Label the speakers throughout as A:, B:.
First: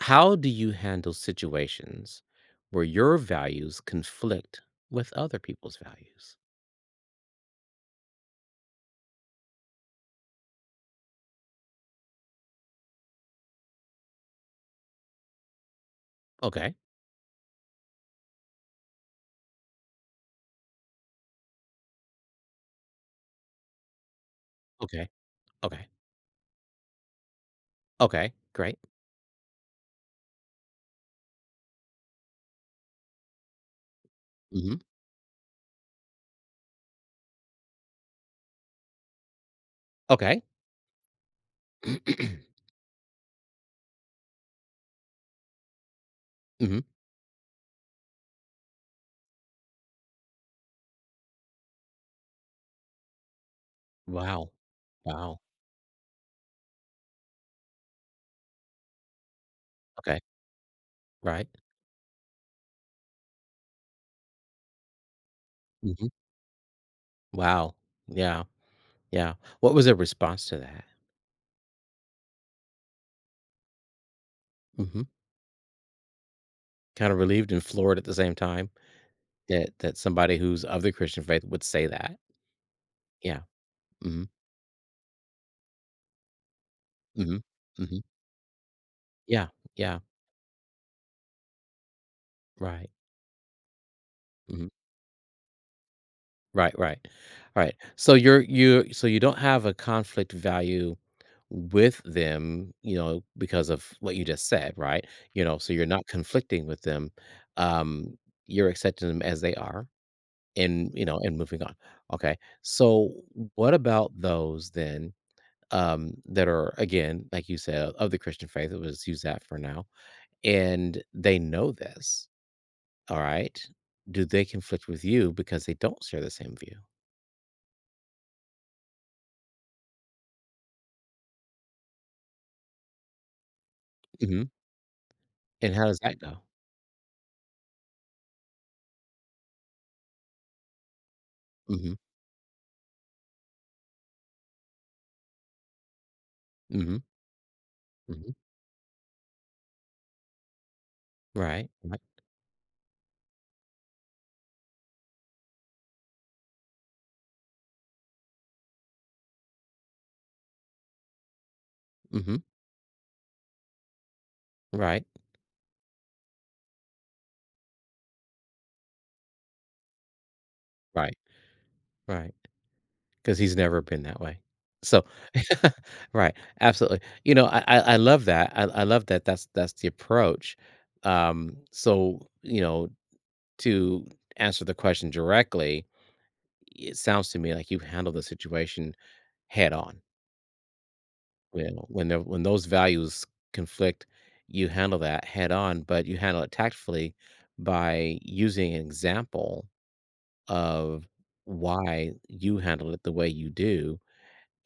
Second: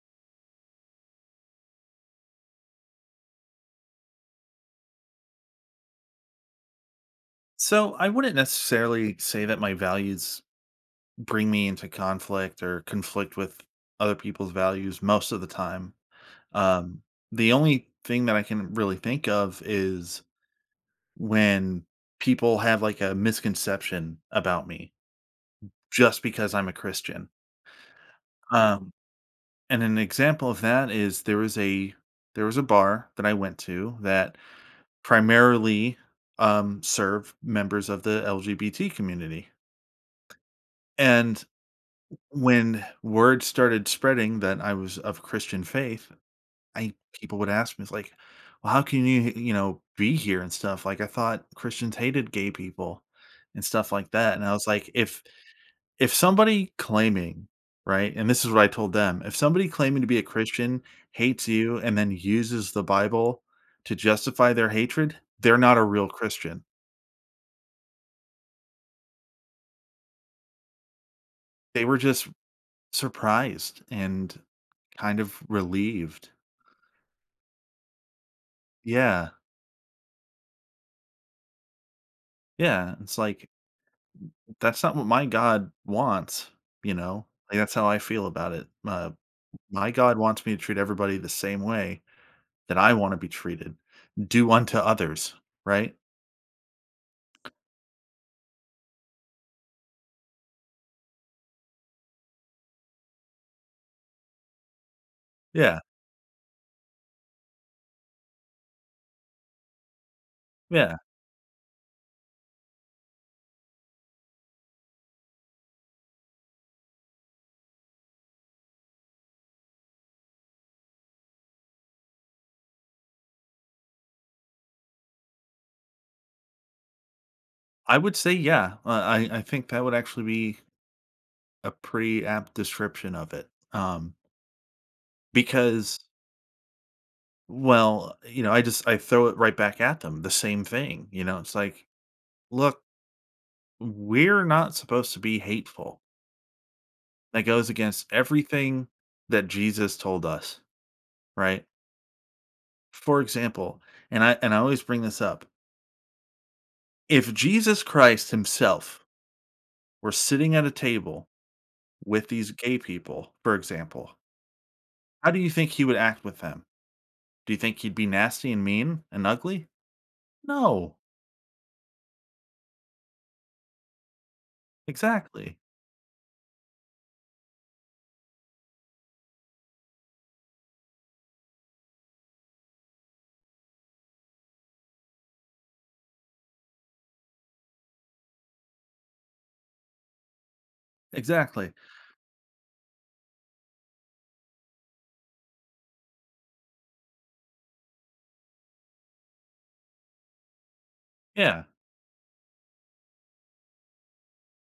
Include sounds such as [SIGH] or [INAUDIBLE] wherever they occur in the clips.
A: How do you handle situations where your values conflict with other people's values?
B: So I wouldn't necessarily say that my values bring me into conflict or conflict with other people's values most of the time.
A: Okay.
B: Um, the only thing that I can really think of is when people have like a misconception about me
A: Okay. Okay.
B: just because I'm a Christian.
A: Okay. Great.
B: Um, and an example of that is there was a bar that I went to that
A: Hmm
B: primarily served members of the LGBT community,
A: Okay.
B: and
A: [CLEARS THROAT]
B: when word started spreading that I was of Christian faith,
A: hmm
B: I people would ask me, it's like, well, how can you, you know, be here and stuff? Like I thought Christians hated gay people and stuff like that. And
A: Wow.
B: I was like, if
A: Wow.
B: if somebody claiming, right, and this is what I told them, if somebody claiming to be
A: Okay.
B: a Christian hates
A: Right.
B: you and then uses the Bible to justify their hatred, they're not a real
A: hmm
B: Christian.
A: Wow. Yeah. Yeah. What was their response to that?
B: They were just surprised and
A: Hmm
B: kind of relieved.
A: Kind of relieved and floored at the same time
B: Yeah.
A: that that somebody who's of the Christian faith would say that.
B: Yeah. It's
A: Yeah.
B: like
A: hmm
B: that's not what my God wants, you know?
A: hmm
B: Like, that's how I
A: hmm
B: feel about it.
A: Yeah.
B: My
A: Yeah.
B: God wants me to treat everybody the same way that
A: Right.
B: I wanna be treated. Do
A: Mm-hmm.
B: unto others, right?
A: Right, right. Alright, so you're you so you don't have a conflict value with them, you know, because of what you just said, right? You know, so
B: Yeah,
A: you're not conflicting with them, um, you're accepting them as they are and,
B: yeah.
A: you know, and moving on. Okay, so what about those then, that are, again, like you said, of the Christian faith? Let's just use that for now, and they know this, alright? Do they conflict with you because they don't share the same view?
B: I would say, yeah. I think that would actually be a pretty apt description of it,
A: Mhm. And how
B: because
A: does that go?
B: well, you know, I just I throw it right back at them, the same thing, you know? It's like,
A: Mhm,
B: "Look, we're not supposed to be hateful."
A: mhm,
B: That goes against
A: mhm,
B: everything that Jesus told us. Right?
A: right, right,
B: For example, and I always bring this up. If Jesus Christ himself were sitting at a table with
A: mhm,
B: these gay people, for example,
A: right,
B: how do you think he would act with them? Do you think he'd be nasty and mean and ugly? No.
A: right, Right. Because he's never been that way. So
B: Exactly.
A: [LAUGHS] right, absolutely. You know, I love that, I love that that's the approach. So, you know, to answer the question directly, it sounds to me like you've handled the situation head on. You
B: Exactly.
A: know, when those values conflict, you handle that head on, but you handle it tactfully by using an example of
B: Yeah,
A: why you handle it the way you do,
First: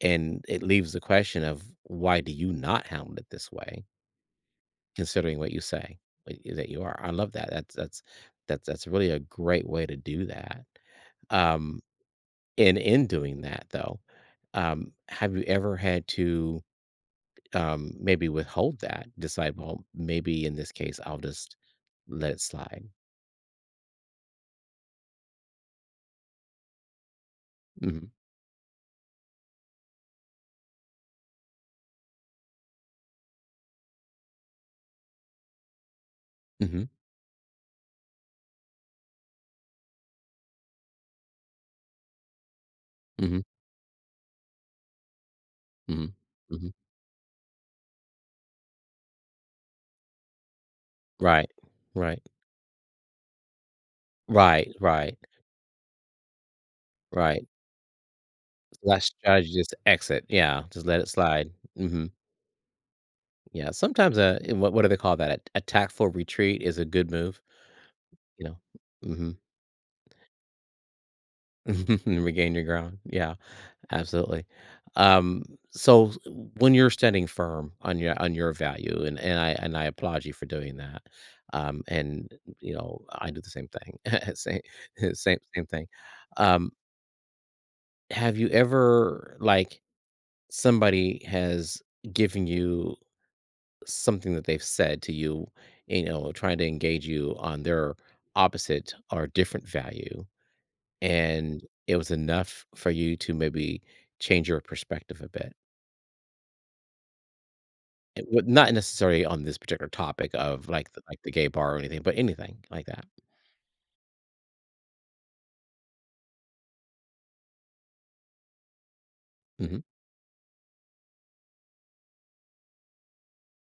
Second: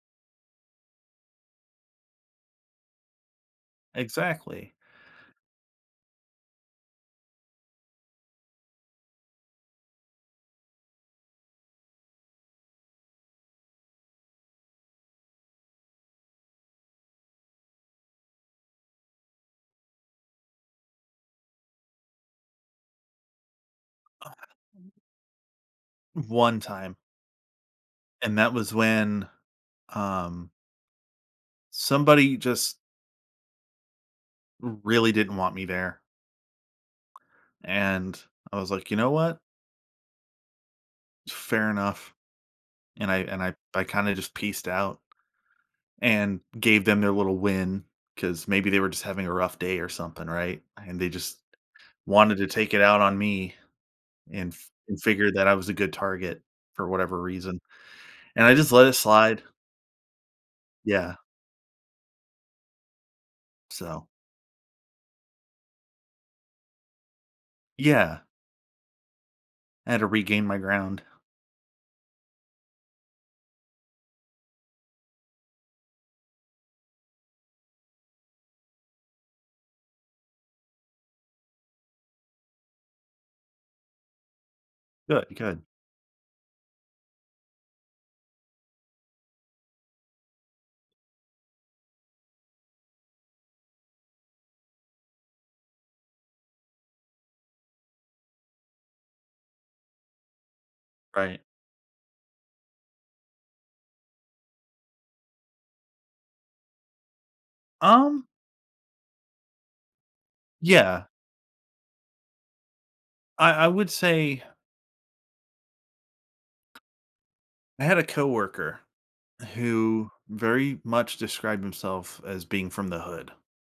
A: and it leaves the question of why do you not handle it this way,
B: exactly.
A: considering what you say like, that you are. I love that. That's really a great way to do that. Um, and in doing that, though, have you ever had to maybe withhold that? Decide, well, maybe in this case, I'll just let it slide.
B: One time,
A: Hmm
B: and that was when um somebody just really didn't want me there,
A: hmm
B: and I was like, "You know what? Fair enough." And I
A: hmm
B: and I I kinda just pieced out
A: hmm
B: and
A: hmm
B: gave them their little win because maybe they were just having a rough day or something, right? And they just
A: Right. Right.
B: wanted to take it out on me and f
A: Right.
B: and
A: Right.
B: figured that I was a good target for whatever
A: Right.
B: reason. And I just let it
A: Less
B: slide.
A: strategy, just exit. Yeah, just let it
B: Yeah.
A: slide. Mhm. Yeah,
B: So
A: sometimes, what do they call that? A tactful retreat is a good move,
B: yeah,
A: you know? Mhm.
B: I had to regain my ground.
A: [LAUGHS] Regain your ground. Yeah, absolutely. Um, so s When you're standing firm on your value, and I applaud you for doing that, and, you know, I do the same thing. [LAUGHS] Same
B: Good,
A: same
B: good.
A: same thing. Um, have you ever like, somebody has given you something that they've said to you, you know, trying to engage you on their opposite or different value,
B: Right.
A: and it was enough for you to maybe change your perspective a bit. It
B: Um,
A: would not necessarily on this particular topic of like the,
B: yeah.
A: like the gay bar or anything, but anything like that.
B: I would say I had a coworker
A: Hmm
B: who very much described himself as being from the hood,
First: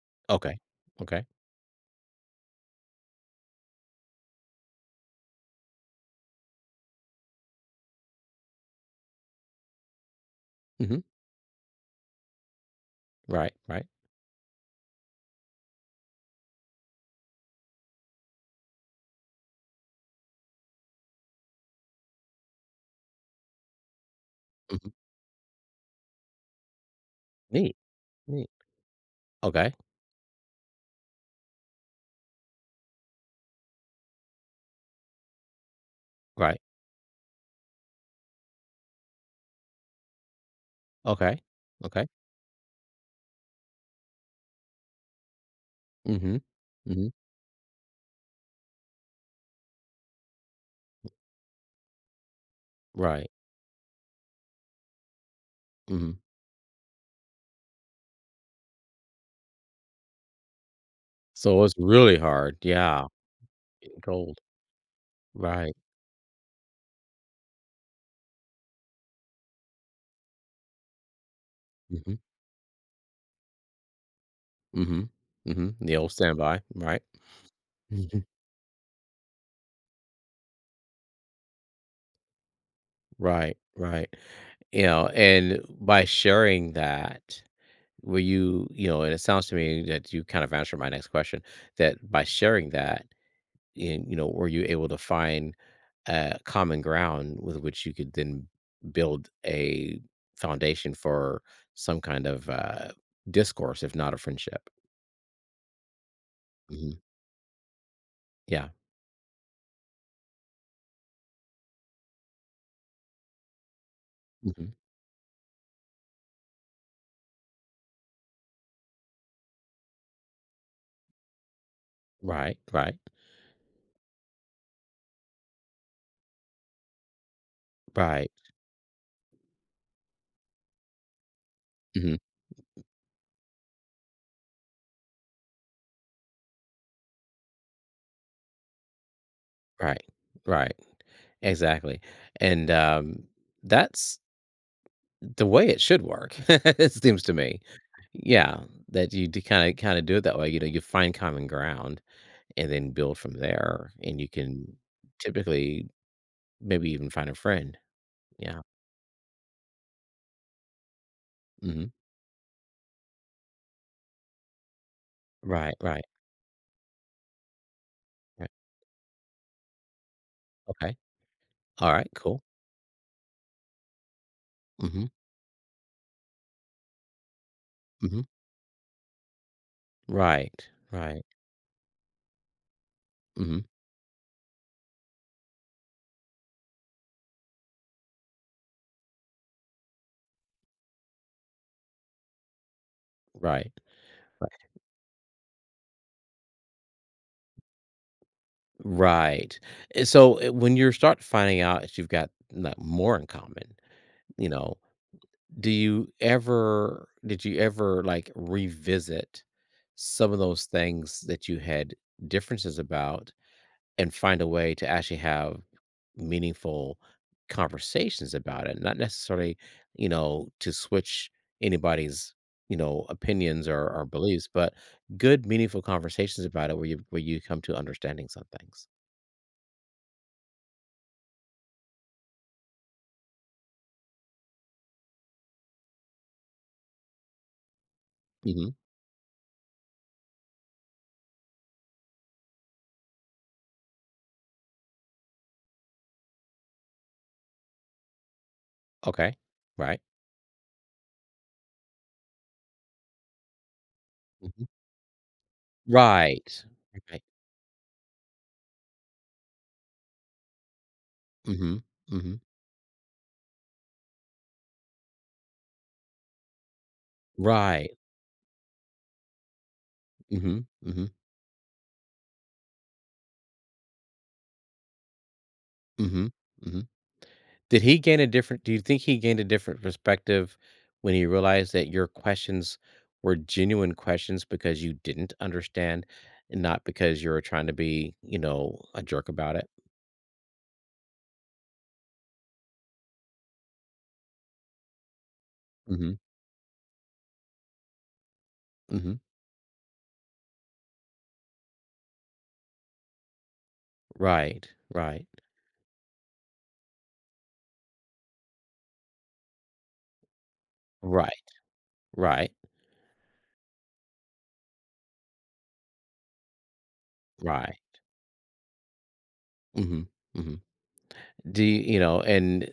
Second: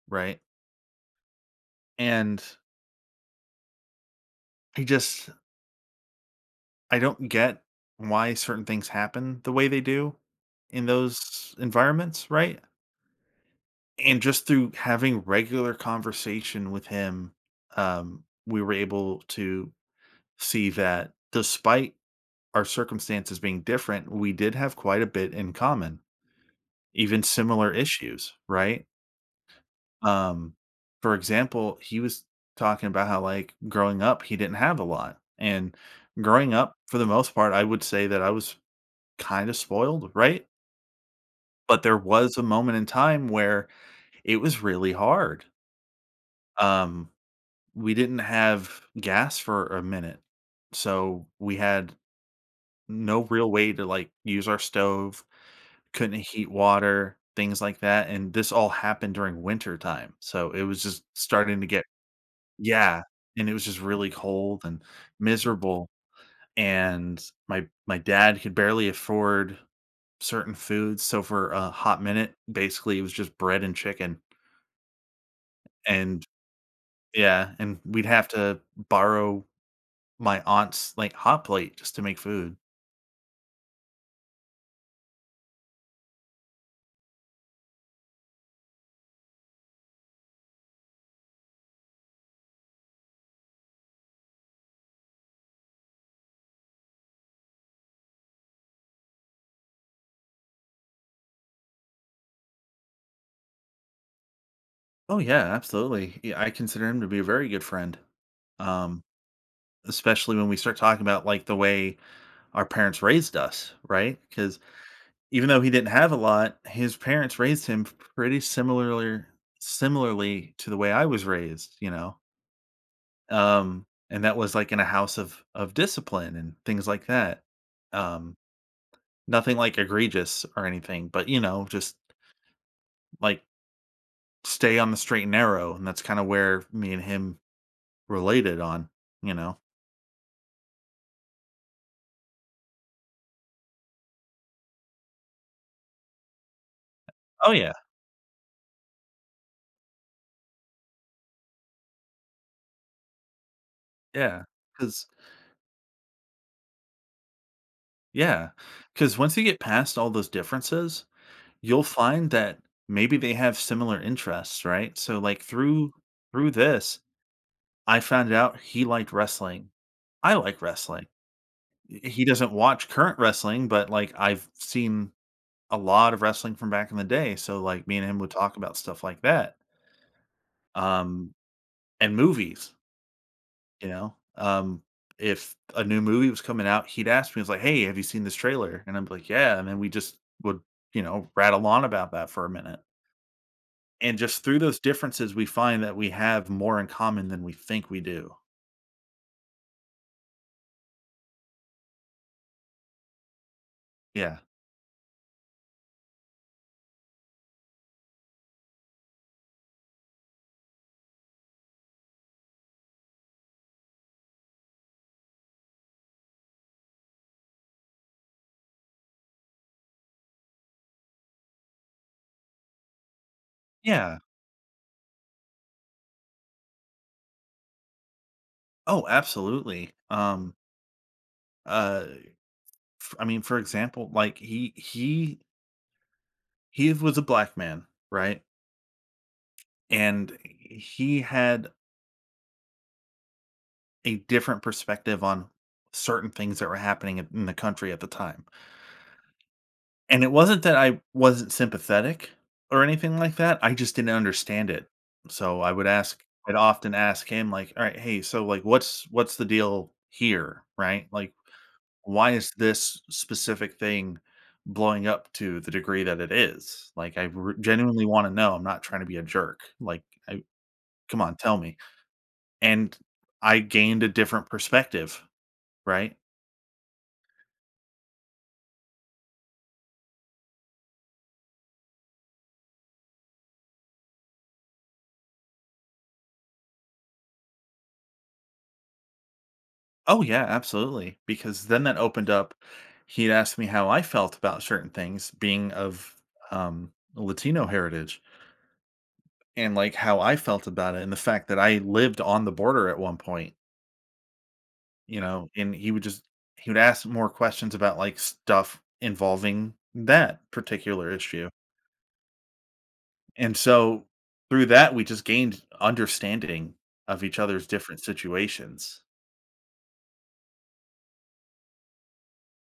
B: right?
A: Okay, okay,
B: And I just I don't get why certain things happen the way they do in
A: hmm
B: those environments, right?
A: right, right,
B: And just through having regular conversation with him, we were able to see that despite our circumstances being different, we did have
A: hmm
B: quite a bit in common, even similar
A: neat,
B: issues,
A: neat.
B: right?
A: Okay,
B: Um, for example, he was talking about how like growing up he didn't have a lot. And growing
A: right,
B: up, for the most part, I would say that I was kinda spoiled, right?
A: okay,
B: But there
A: okay,
B: was a moment in time where it was really hard.
A: hmm
B: Um,
A: hmm
B: we didn't have gas for a minute, so we had no
A: right,
B: real way to, like, use our stove,
A: hmm
B: couldn't heat water, things like that, and this all happened during winter time, so it was just starting
A: So
B: to
A: it's
B: get
A: really hard.
B: yeah,
A: Yeah,
B: and it was just
A: getting
B: really
A: cold.
B: cold and
A: Right.
B: miserable, and my dad could barely afford certain foods, so for a hot
A: hmm
B: minute, basically, it was just bread and chicken,
A: Mhm. Mhm. The old
B: and
A: standby, right?
B: yeah, and we'd
A: Mhm.
B: have to borrow my aunt's, like, hot plate just to make food.
A: Right, right. You know, and by sharing that, were you you know, and it sounds to me that you kind of answered my next question, that by sharing that, in you know, were you able to find a common ground with which you could then build a foundation for some kind of, discourse, if not a friendship?
B: Oh, yeah, absolutely, yeah, I consider
A: Mhm.
B: him to be a very good friend,
A: Yeah.
B: um, especially when we start talking about, like, the way our parents raised us, right? Because
A: Mhm.
B: even though he didn't have a lot, his parents raised him pretty similarly to the way I was raised, you know?
A: Right, right,
B: And that was, like, in a house of discipline and things like that.
A: right.
B: Um, Nothing, like, egregious or anything, but, you know, just,
A: Mhm.
B: like, stay on the straight and narrow, and that's kinda where me and him related on, you know?
A: Right, right. Exactly, and, that's the way it should work, [LAUGHS] it seems to
B: Oh,
A: me.
B: yeah.
A: Yeah, that you kinda do it that way, you know, you find common ground and then build from there, and you
B: Yeah,
A: can
B: because
A: typically maybe even find a friend,
B: yeah,
A: yeah,
B: because once you get past all those differences, you'll
A: mhm.
B: find that maybe they have similar interests, right? So, like,
A: Right,
B: through
A: right,
B: through this, I found
A: right,
B: out he liked wrestling. I like
A: okay,
B: wrestling.
A: alright,
B: He
A: cool,
B: doesn't watch current wrestling, but, like, I've
A: mhm,
B: seen a lot of wrestling from back in the day, so, like, me and him
A: mhm,
B: would talk about stuff like that,
A: right, right,
B: um, and movies,
A: mhm,
B: you know? If a new movie was coming out, he'd ask me, he's like, "Hey, have you seen this trailer?" And I'm like, "Yeah," and then we just would, you know, rattle on about that for a minute,
A: right,
B: and just through
A: right,
B: those differences, we find that we have more in common than we think we do.
A: right, and so, eh, when you start finding out that you've got, like, more in common,
B: Yeah.
A: you know Do you ever did you ever, like, revisit some of those things that you had differences about and find a way to actually have meaningful conversations about it? Not necessarily, you know, to switch anybody's, you know, opinions or
B: Yeah.
A: beliefs, but good, meaningful conversations about it where you come to understanding some things.
B: Oh, absolutely. Uh, f I mean, for example, like, he was a black man, right?
A: Mhm.
B: And he had a different perspective on certain things that were happening in the country at the time.
A: Okay. Right.
B: And it wasn't that I wasn't sympathetic or anything like that. I just didn't
A: Mhm.
B: understand it. So I would ask, I'd
A: Right.
B: often
A: Right.
B: ask him, like, all right, hey, so like what's the deal here? Right? Like,
A: Mhm.
B: why
A: Mhm.
B: is this specific thing blowing up to the degree that it is? Like,
A: Right.
B: genuinely want to know. I'm not trying to be a jerk. Like, I,
A: Mhm. Mhm.
B: come on, tell me. And I gained a different perspective, right?
A: Mhm, mhm. Did he gain a different Do you think he gained a different perspective when he realized that your questions were genuine questions because you didn't understand and not because you were trying to be, you know, a jerk about it?
B: Oh, yeah, absolutely, because then that opened up he'd asked me how I felt about certain things being of,
A: Mhm,
B: Latino heritage
A: mhm.
B: and, like, how I felt about it and the fact that I lived on the border at one point,
A: Right,
B: you
A: right,
B: know, and he would ask more questions about, like, stuff involving that particular
A: right,
B: issue.
A: right,
B: And so through that, we just gained understanding of each other's
A: right.
B: different situations.
A: Mhm, mhm. Do you you know, and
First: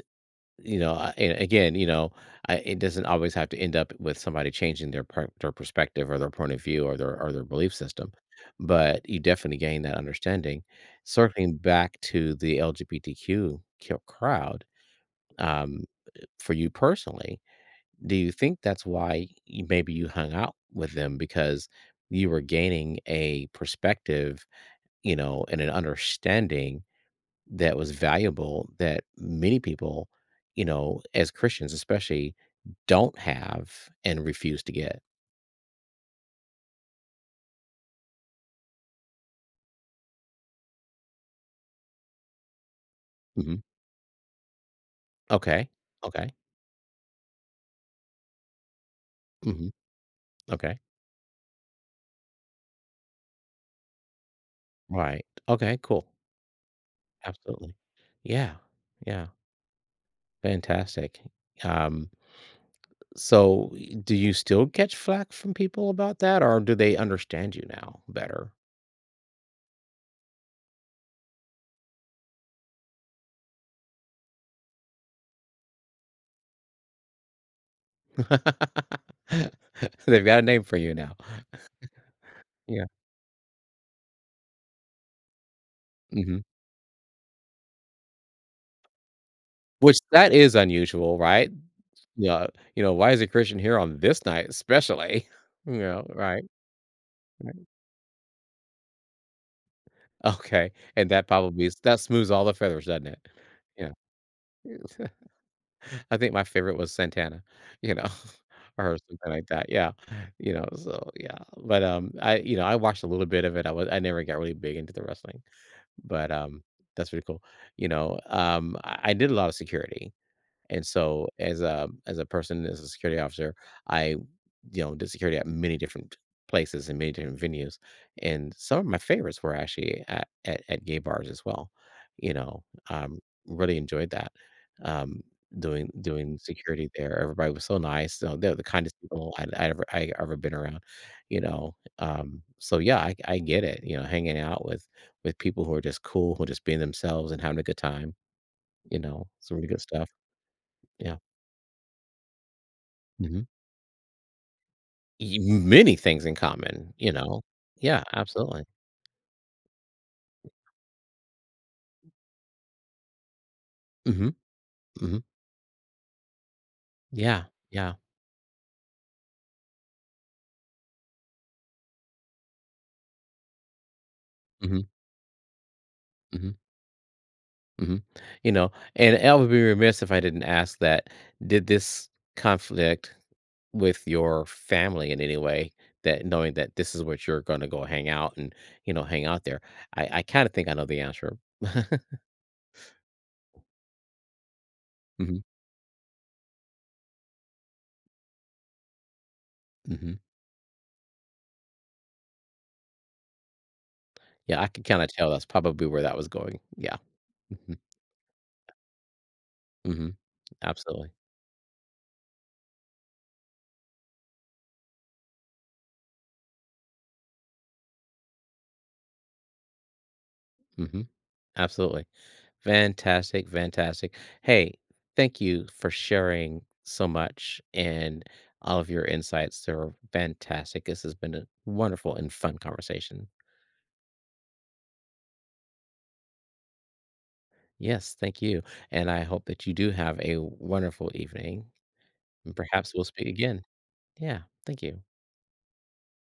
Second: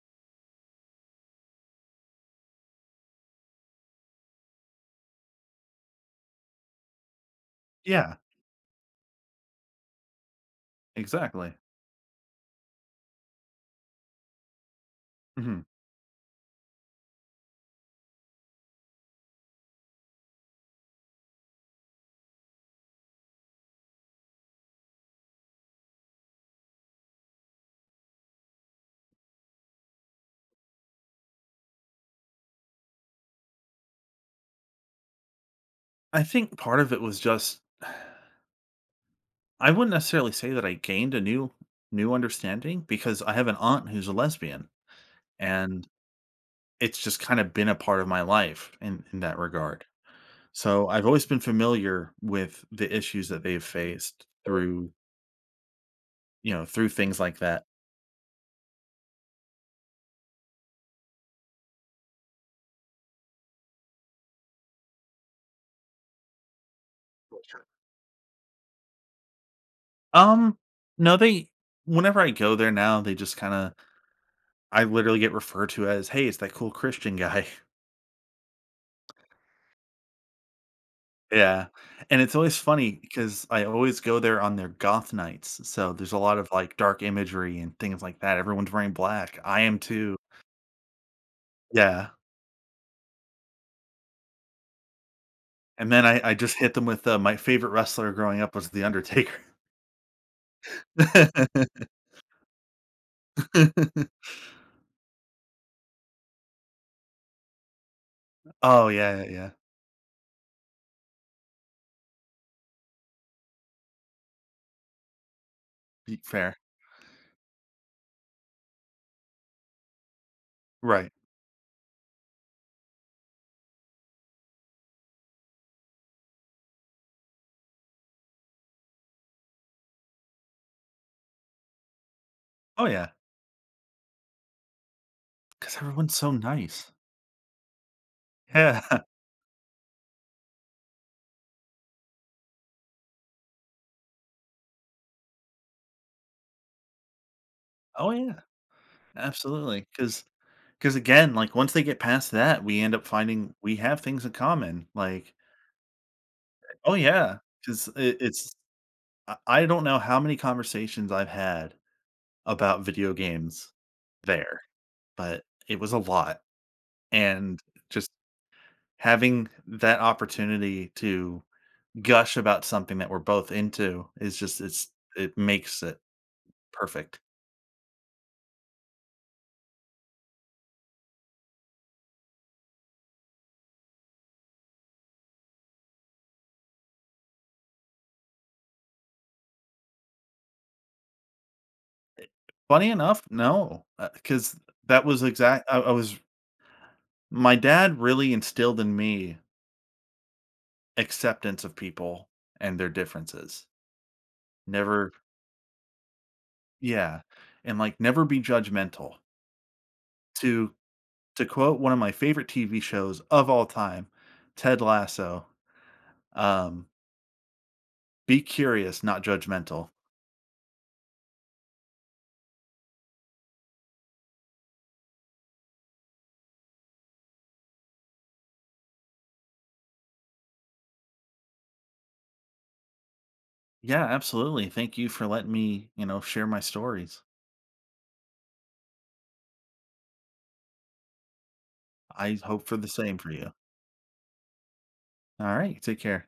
A: You know, I and again, you know, I it doesn't always have to end up with somebody changing their perspective or their point of view or their belief system,
B: Yeah.
A: but you definitely gain that understanding.
B: Exactly.
A: Circling back to the LGBTQ q crowd,
B: Mhm.
A: um, for you personally, do you think that's why you maybe you hung out with them because you were gaining a perspective, you know, and an understanding that was valuable that many people, you know, as Christians especially, don't have and refuse to get.
B: I think part of it was just I wouldn't necessarily say that I gained a new understanding because I have an
A: Mhm.
B: aunt who's a lesbian,
A: Okay.
B: and
A: Okay.
B: it's just kinda been a part of my life in that
A: Mhm.
B: regard.
A: Okay.
B: So, I've always been familiar with the issues that they've faced through,
A: Right. Okay, cool.
B: you know, through things like that.
A: Absolutely. Yeah. Yeah. Fantastic. Um, so y do you still catch flack from people about that, or do they understand you now better?
B: Um, no, they whenever I go there now, they just kinda I literally get referred to as, "Hey, it's that cool Christian guy."
A: [LAUGHS] They've got a name for you now.
B: Yeah, and it's always
A: Yeah.
B: funny because I always go there on their goth nights, so there's a lot
A: Mhm.
B: of, like, dark imagery and things like that, everyone's wearing black, I am
A: Which
B: too.
A: that is unusual, right?
B: Yeah,
A: Yeah, you know, why is a Christian here on this night especially? [LAUGHS] You
B: and then
A: know,
B: I
A: right,
B: just hit them with, my
A: right.
B: favorite wrestler growing up was The Undertaker.
A: Okay, and that probably s
B: [LAUGHS]
A: that smooths all the feathers, doesn't it? Yeah. [LAUGHS] I think my favorite was Santana, you know, [LAUGHS]
B: Oh,
A: or
B: yeah, yeah,
A: something like
B: yeah.
A: that, yeah, you know, so, yeah, but, I you know, I watched a little bit of it, I was I never got really big into the wrestling,
B: Y
A: but,
B: fair.
A: that's pretty cool, you know, I did a lot of security, and
B: Right.
A: so as a person, as a security officer, I you know, did security at many different places and many different venues. And some of my favorites were actually at, gay bars as well. You know,
B: Oh, yeah,
A: um, really enjoyed that. Um,
B: because everyone's so
A: doing security
B: nice.
A: there. Everybody was so nice. So they're the
B: Yeah.
A: kindest
B: [LAUGHS]
A: people I ever been around, you know. So yeah, I get it, you know, hanging out with people who are just cool, who are just being themselves and having a good
B: Oh,
A: time,
B: yeah,
A: you know, some really good
B: absolutely.
A: stuff.
B: Because
A: Yeah.
B: again, like, once they get past that, we end up
A: hmm
B: finding we have things in common, like
A: Many things in
B: oh,
A: common, you
B: yeah,
A: know.
B: 'cause
A: Yeah,
B: it it's
A: absolutely.
B: I don't know how many conversations I've had about video games
A: Mhm,
B: there,
A: mhm.
B: but it was a lot,
A: Yeah,
B: and
A: yeah.
B: just having that opportunity to gush about something that we're both into is just
A: Mhm,
B: it's it makes it
A: mhm,
B: perfect.
A: mhm. You know, and I would be remiss if I didn't ask that, did this conflict with your family in any way that knowing that this is what you're gonna go hang out and, you know, hang out there? I kinda think I know the answer. [LAUGHS]
B: Funny enough, no, because that was
A: Mhm,
B: exact I was my dad really instilled in me
A: mhm.
B: acceptance of people and their differences.
A: Yeah, I could kinda
B: Never
A: tell that's probably where that was going. Yeah.
B: yeah, and,
A: Mhm,
B: like, never be judgmental
A: mhm.
B: to
A: Absolutely.
B: To quote one of my favorite TV shows of all time, Ted Lasso, um, "Be curious, not judgmental."
A: Mhm. Absolutely. Fantastic, fantastic. Hey, thank you for sharing so much and all of your insights. They're fantastic. This has been a wonderful and fun conversation.
B: Yeah, absolutely. Thank you for letting me, you know, share my stories.
A: Yes, thank you. And I hope that you do have a wonderful evening.
B: I
A: And
B: hope for the
A: perhaps we'll
B: same
A: speak
B: for you.
A: again. Yeah, thank you.
B: All right, take care.